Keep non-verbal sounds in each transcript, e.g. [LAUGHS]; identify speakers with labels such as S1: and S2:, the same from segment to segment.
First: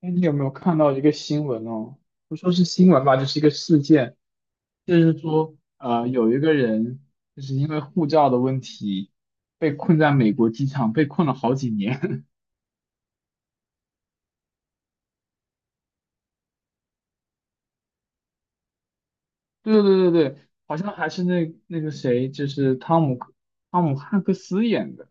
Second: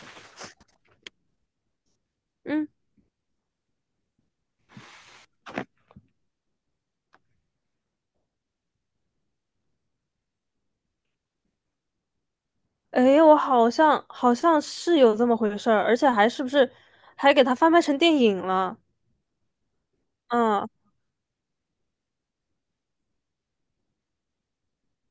S1: 哎，你有没有看到一个新闻哦？不说是
S2: 嗯，
S1: 新闻吧，就是一个事件，就是说，有一个人就是因为护照的问题被困在美国机场，被困了好几年。
S2: 诶，我好像是有这么回事儿，而且还是不是还给它翻拍成电影了？
S1: [LAUGHS] 对对对对，对，
S2: 嗯，
S1: 好像还是那个谁，就是汤姆汉克斯演的，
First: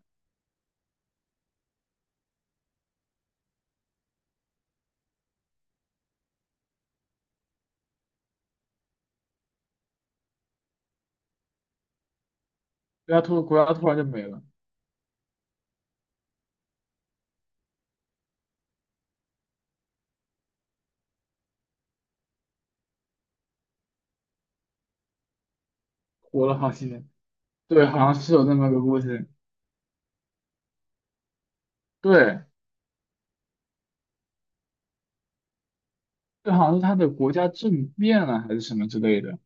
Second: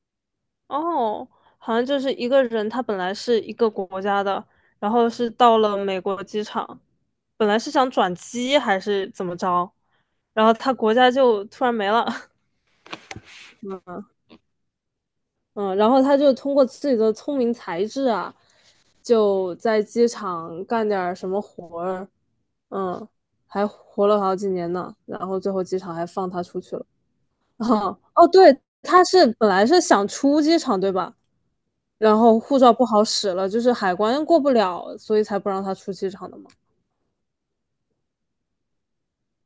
S2: 哦，好像就是一个人，他本来是一个国家的，然后是到了美国机场，本来是想转机还是怎么着，然后他国家就突然没了。[LAUGHS]
S1: 国家突然就没了，
S2: 嗯，然后他就通过自己的聪明才智啊，就在机场干点儿什么活儿，嗯，还活了好几年呢。然后最后机场还放他
S1: 活了
S2: 出
S1: 好
S2: 去
S1: 几
S2: 了。
S1: 年。
S2: [LAUGHS]
S1: 对，
S2: 啊，
S1: 好像
S2: 哦，
S1: 是有那
S2: 对，
S1: 么个故
S2: 他是
S1: 事。
S2: 本来是想出机场，对吧？然后
S1: 对，
S2: 护照不好使了，就是海关过不了，所以才不让他出机场的嘛。
S1: 这好像是他的国家政变了还是什么之类的，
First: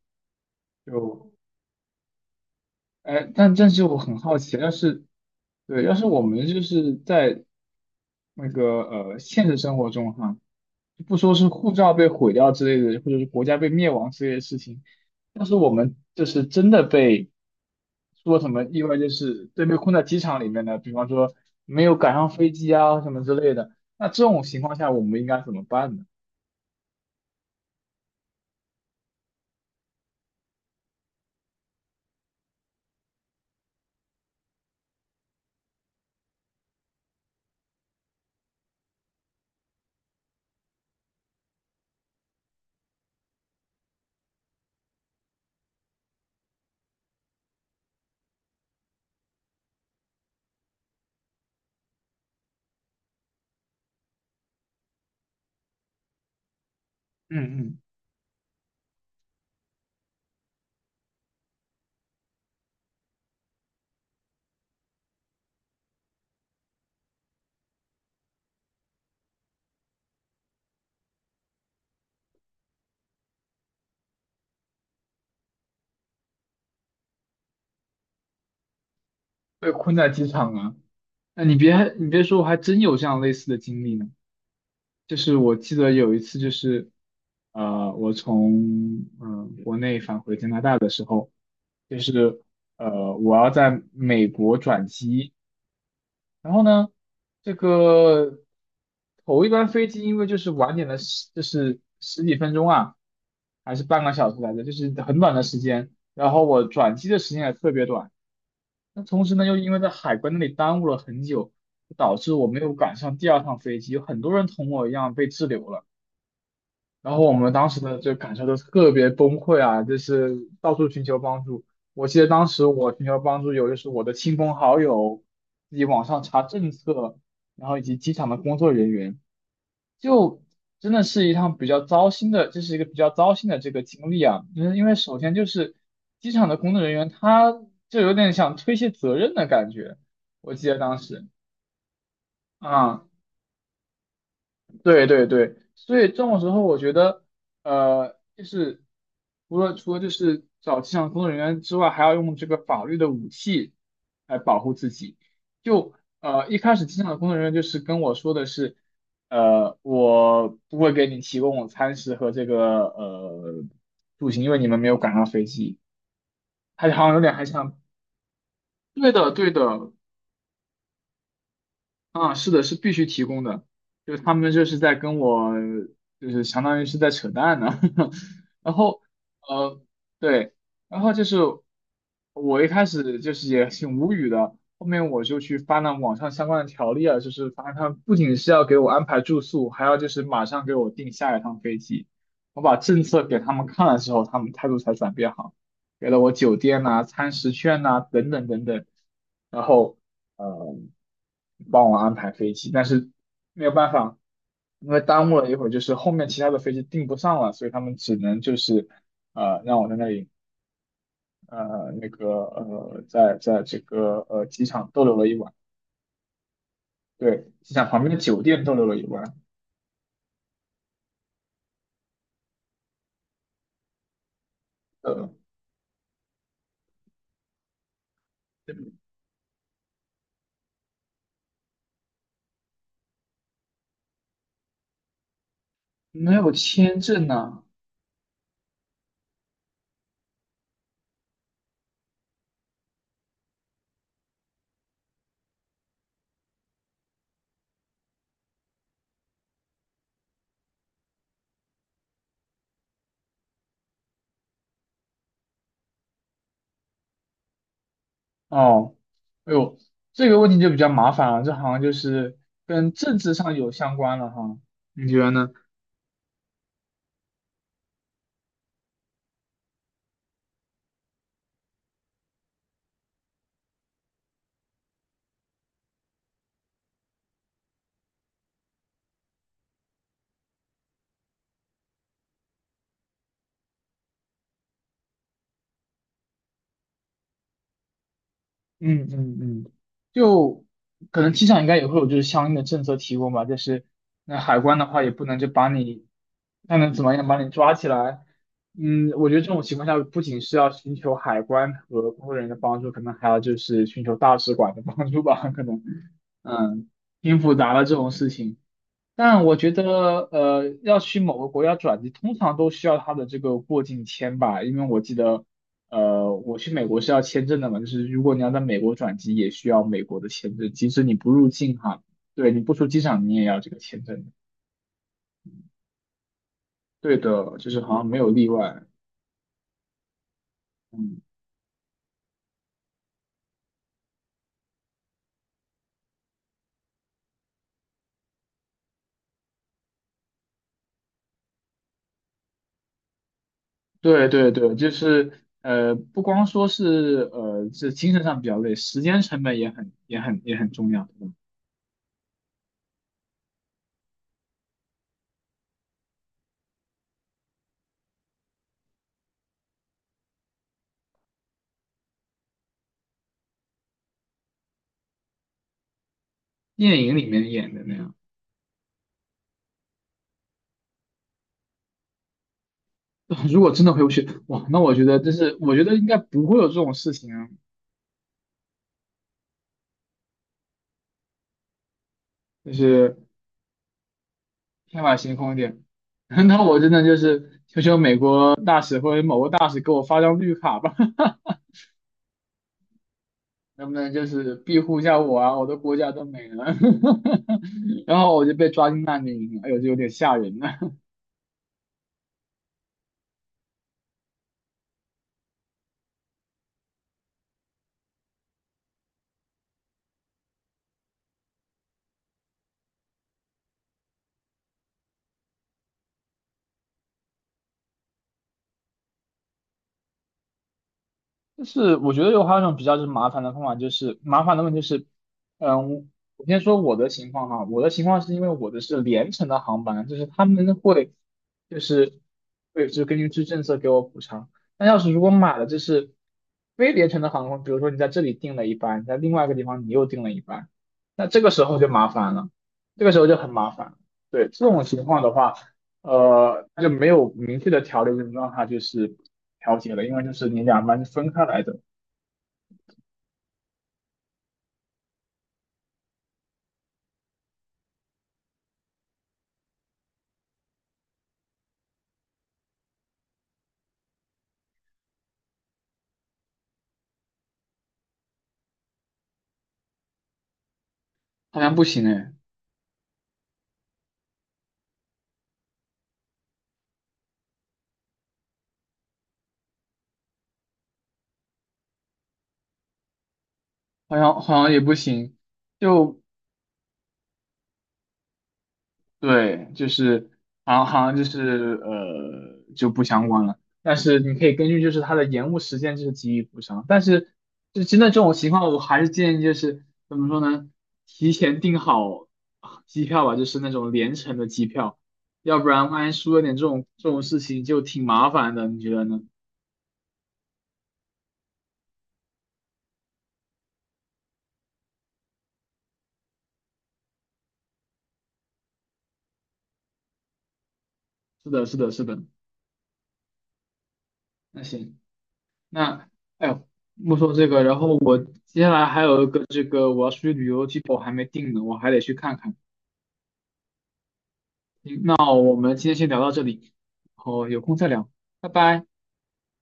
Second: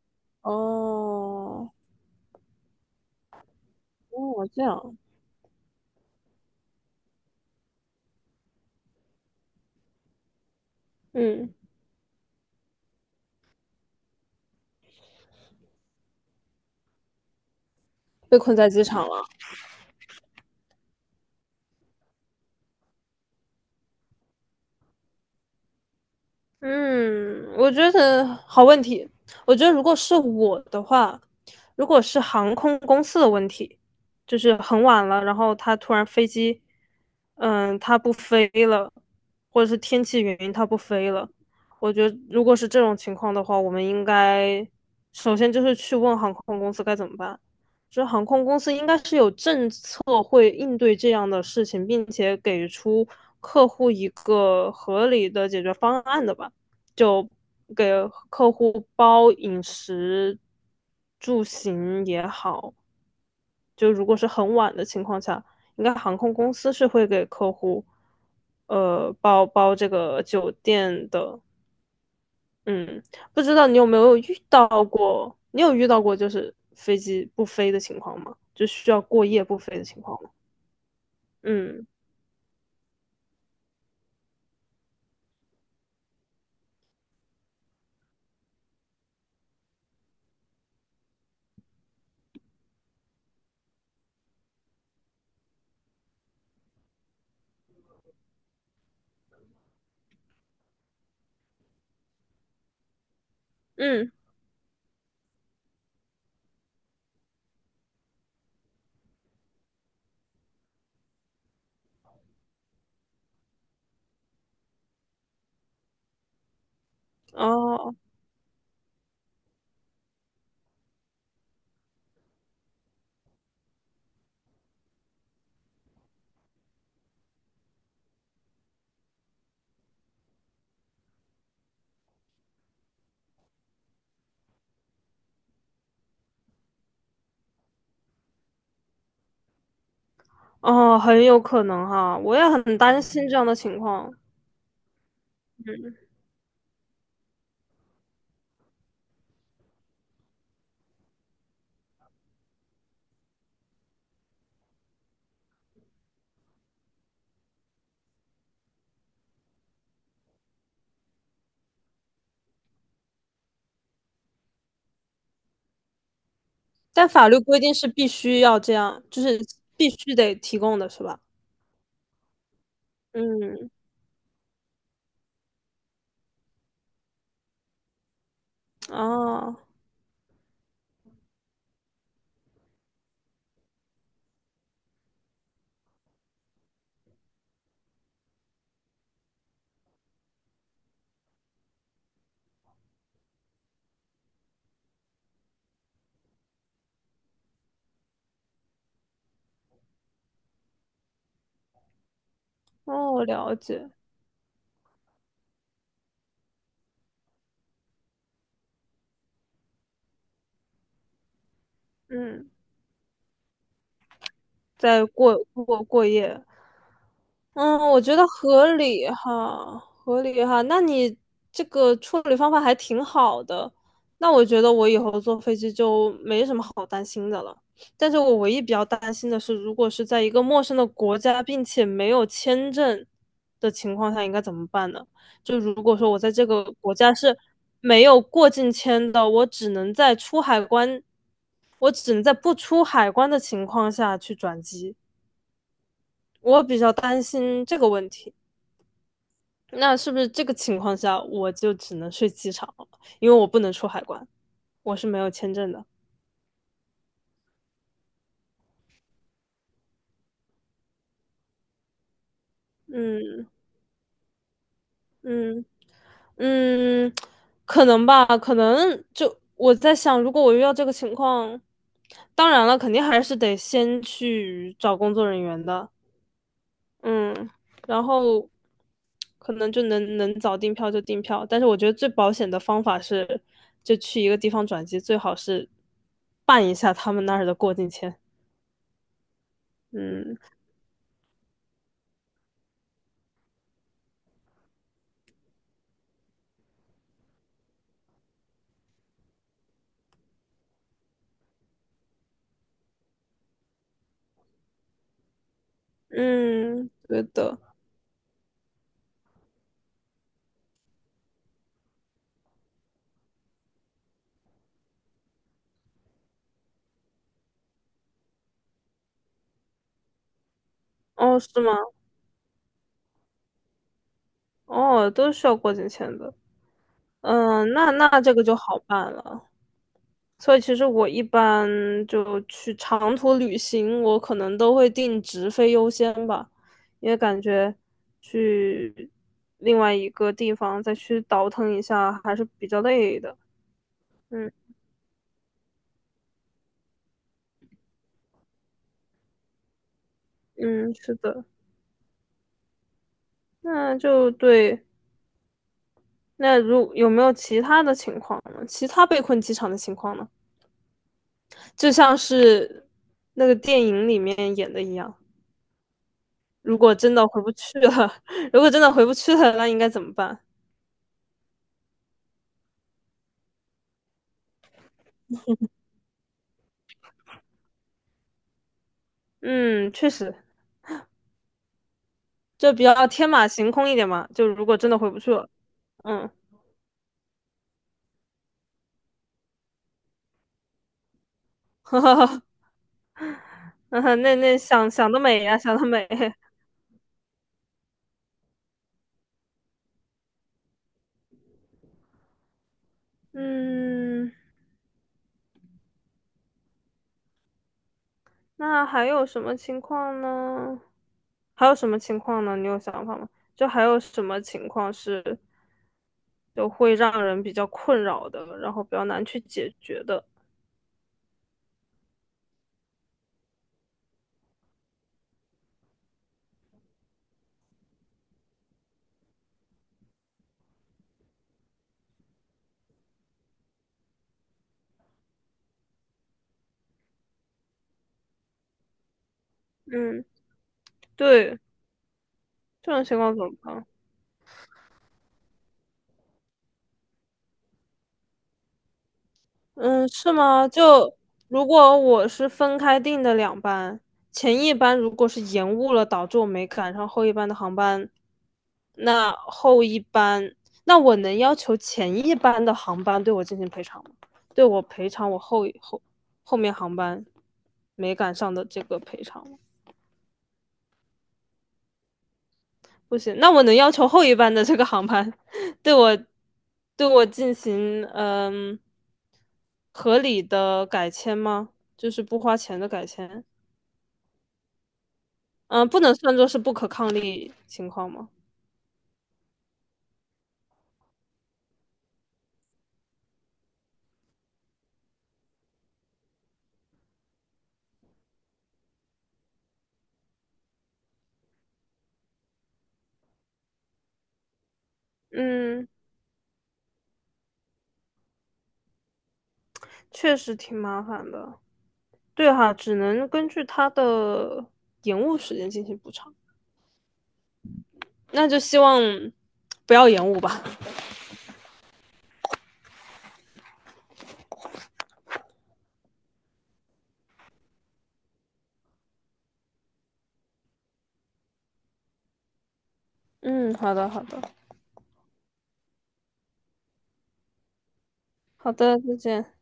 S1: 就
S2: 哦，
S1: 哎，但是我很好
S2: 哦，
S1: 奇，
S2: 这
S1: 要
S2: 样，
S1: 是对，要是我们就是在那个现实生活中哈，就不说是
S2: 嗯，
S1: 护照被毁掉之类的，或者是国家被灭亡之类的事情，要是我们就是真的被
S2: 被
S1: 说什
S2: 困
S1: 么
S2: 在
S1: 意
S2: 机
S1: 外，
S2: 场
S1: 就
S2: 了。
S1: 是对，被困在机场里面的，比方说没有赶上飞机啊什么之类的，那这种情况下我们应该怎么办呢？
S2: 嗯，我觉得好问题。我觉得如果是我的话，如果是航空公司的问题，就是很晚了，然后他突然飞机，嗯，他不飞了，或者是天气原因他不飞了，我觉得如果是这种情况的话，我们应该首先就是去问航空公司该怎么办。就是航空公司应该是有政策会应对这样的事情，并且给出客户一个合理的解决方案的吧。就
S1: 嗯嗯，
S2: 给客户包饮食、住行也好，就如果是很晚的情况下，应该航空公司是会给客户包这个酒店的。嗯，不知道你有没有遇到过？你有遇到过就是飞机不飞的情况吗？就需要过夜不
S1: 被
S2: 飞的
S1: 困
S2: 情
S1: 在
S2: 况
S1: 机
S2: 吗？
S1: 场啊，那你
S2: 嗯
S1: 别你别说，我还真有这样类似的经历呢。就是我记得有一次，就是我从国内返回加拿大的时候，就是我要在美国转机，然后呢，这个头一班飞机因为就是晚点了十，就是十几分钟啊，还是半
S2: 嗯，
S1: 个小时来着，就是很短的时间，然后我转机的时间也特别短，那同时呢，又因为在海关那里耽误了很久，导致我没有赶上第二趟飞机，有很多人同我一样被滞留了。然后我们当时
S2: 哦
S1: 的这个感受都特别崩溃啊，就是到处寻求帮助。我记得当时我寻求帮助有就是我的亲朋好友，自己网上查政策，然后以及机场的工作人员，就真的是一趟比较糟心的，这是一个比较糟心的这个经历啊。就是因为首先就是机场的工作人员，他就有点想推卸责任的感觉，我记得当
S2: 哦，很
S1: 时
S2: 有可能哈，我也很担
S1: 啊。
S2: 心这样的情况。
S1: 对对对，所
S2: 嗯
S1: 以这种时候，我觉得，就是除了就是找机场工作人员之外，还要用这个法律的武器来保护自己。就一开始机场的工作人员就是跟我说的是，我不会给你提供餐食和这个住行，因为你们没有赶上飞机。他好
S2: 但
S1: 像有
S2: 法
S1: 点
S2: 律
S1: 还
S2: 规定
S1: 想，
S2: 是必须要这样，
S1: 对
S2: 就
S1: 的
S2: 是
S1: 对的，
S2: 必须得提供的是吧？
S1: 啊，是的，是必须提供的，
S2: 嗯，
S1: 就是他们就是在跟我，就是相当于是在扯淡呢。[LAUGHS] 然后，
S2: 哦，
S1: 呃，对，然后就是我一开始就是也挺无语的，后面我就去翻了网上相关的条例啊，就是发现他们不仅是要给我安排住宿，还要就是马上给我订下一趟飞机。我把政策给他们看了之后，他们态度才转变好。给了我酒店呐、餐食券呐、等等等等，然后嗯呃帮我安排飞机，但是
S2: 哦，了
S1: 没有
S2: 解，
S1: 办法，因为耽误了一会儿，就是后面其他的飞机订不上了，所以他们只能就是让我在那里那个
S2: 嗯，
S1: 在这个机场逗
S2: 在
S1: 留了一
S2: 过
S1: 晚，
S2: 过过夜，
S1: 对，机
S2: 嗯，
S1: 场
S2: 我
S1: 旁边
S2: 觉
S1: 的
S2: 得
S1: 酒店
S2: 合
S1: 逗留了一
S2: 理
S1: 晚，
S2: 哈，合理哈。那你这个处理方法还挺好的，那我觉得我以后
S1: 呃
S2: 坐飞机就没什么好担心的了。但是我唯一比较担心的是，如果是在一个陌生的国家，并且没有签证的情况下，应该怎么办呢？就如果说我在
S1: 没
S2: 这
S1: 有
S2: 个国
S1: 签
S2: 家
S1: 证
S2: 是
S1: 呐、
S2: 没有过境签的，我只能在出海关，我只能在不出海关的情况下去转机。我比较担心这个问题。那是不是这个情况下我就只能睡机场了？因为我不能出海关，我是没有签证的。
S1: 哦，哎呦，这个问题就比较麻烦了，这好像就是跟政治
S2: 嗯
S1: 上有相关了哈，你觉得呢？
S2: 嗯嗯，可能吧，可能就我在想，如果我遇到这个情况，当然了，肯定还是得先去找工作人员的。嗯，然后可能就能早订票就订票，但是我觉得最保险的方法是，就去一个地方转机，最好是办一下他们那儿的过境签。
S1: 嗯嗯嗯，
S2: 嗯。
S1: 就可能机场应该也会有就是相应的政策提供吧，就是那海关的话也不能就把你，那能怎么样把你抓起来。嗯，我觉得这种情况下不仅是要寻求海关和工作人员的帮助，可能还要就是寻求大使馆的帮助吧，可能，嗯，
S2: 嗯，对
S1: 挺复
S2: 的。
S1: 杂的这种事情。但我觉得，要去某个国家转机，通常都需要他的这个过境签吧，因为我记得，我去美国是要签证的嘛，就是如果你要在美国转机，也需要美国的签证，即使你不
S2: 哦，
S1: 入
S2: 是吗？
S1: 境哈，对，你不出机场，你也要这个签证的。
S2: 哦，都需要过境签的。
S1: 对的，就
S2: 嗯，
S1: 是
S2: 那
S1: 好像没
S2: 那
S1: 有
S2: 这个
S1: 例
S2: 就好
S1: 外。
S2: 办了。所以其实我
S1: 嗯，
S2: 一般就去长途旅行，我可能都会定直飞优先吧，因为感觉去另外一个地方再去倒腾一下还是比较累的。
S1: 对
S2: 嗯
S1: 对对，就是不光说是这精神上比较累，时间成本也很重
S2: 嗯，
S1: 要，
S2: 是
S1: 对吧。
S2: 的。那就对。那如有没有其他的情况呢？其他被困机场的情况呢？就像是那个电影里面演的一样。如果
S1: 电
S2: 真
S1: 影里
S2: 的回
S1: 面
S2: 不
S1: 演
S2: 去
S1: 的那
S2: 了，
S1: 样。
S2: [LAUGHS] 如果真的回不去了，那应该怎么办？
S1: [LAUGHS] 如果真的回不去，哇，那我觉得这是，我觉得应该不会有这种事情啊，
S2: 嗯，确实，
S1: 就
S2: 就比较
S1: 是
S2: 天马行空一点嘛。就如果真的
S1: 天
S2: 回
S1: 马
S2: 不去
S1: 行
S2: 了，
S1: 空一点。
S2: 嗯，
S1: [LAUGHS] 那我真的就是求求美国大使或者某个大使给我发张绿卡吧，
S2: [LAUGHS] 呵呵
S1: [LAUGHS] 能不能
S2: 呵
S1: 就
S2: 那
S1: 是
S2: 那
S1: 庇
S2: 想
S1: 护一
S2: 想
S1: 下
S2: 得
S1: 我
S2: 美
S1: 啊？
S2: 呀、
S1: 我
S2: 想
S1: 的
S2: 得
S1: 国
S2: 美。
S1: 家都没了，[LAUGHS] 然后我就被抓进难民营了，哎呦，这有点吓人呢。
S2: 嗯，那还有什么情况呢？还有什么情况呢？你有想法吗？就还有什么情况是就会让人比较困扰的，然后比较难去解决的？
S1: 就是我觉得有还有一种比较就是麻烦的方法，就是麻烦的问题就是，嗯，我先说我的情况哈，我的情况是因为我的是联程的航班，就是他们会就是会就根据这政策给我补偿。那要是如果买了就是非联程的航空，比如说你在这里订了一班，在另外一个地方你又订
S2: 嗯，
S1: 了一班，那这个
S2: 对，
S1: 时候就麻烦了，
S2: 这
S1: 这
S2: 种
S1: 个时
S2: 情
S1: 候
S2: 况
S1: 就
S2: 怎
S1: 很
S2: 么
S1: 麻烦
S2: 办？
S1: 了。对，这种情况的话，它就没有明确的条例，就让它就是。调节了，
S2: 嗯，
S1: 因为就
S2: 是
S1: 是你
S2: 吗？
S1: 两班是
S2: 就
S1: 分开来
S2: 如
S1: 的。
S2: 果我是分开订的两班，前一班如果是延误了，导致我没赶上后一班的航班，那后一班，那我能要求前一班的航班对我进行赔偿吗？对我赔偿我后面航班没赶上的这个赔偿吗？
S1: 好像不行哎，
S2: 不行，那我能要求后一班的这个航班对我对我进行嗯合理的改签吗？就是不花钱的改签，
S1: 好像也不行，
S2: 嗯，不能
S1: 就
S2: 算作是不可抗力情况吗？
S1: 对，就是好像就是就不相关了。但是你可以根据就是它的延误时间就是给予补偿，但是就真的这种情况，我还是建议就是怎么说呢，提前订好机票吧，就是那种联程的机票，要不
S2: 嗯，
S1: 然万一出了点这种事情就挺麻烦的，你觉得呢？
S2: 确实挺麻烦的。对哈，只能根据它的延误时间进行补偿。那就希望不要延误吧。
S1: 是的，是的，是的。那行。那哎呦，莫说这个，然后我接下来还有一个这个我要出去旅游的机票我还没定呢，我还得去看看。
S2: 嗯，好的，好的，
S1: 那我们今天先聊到这里，然后有空再聊，拜
S2: 好
S1: 拜。
S2: 的，再见。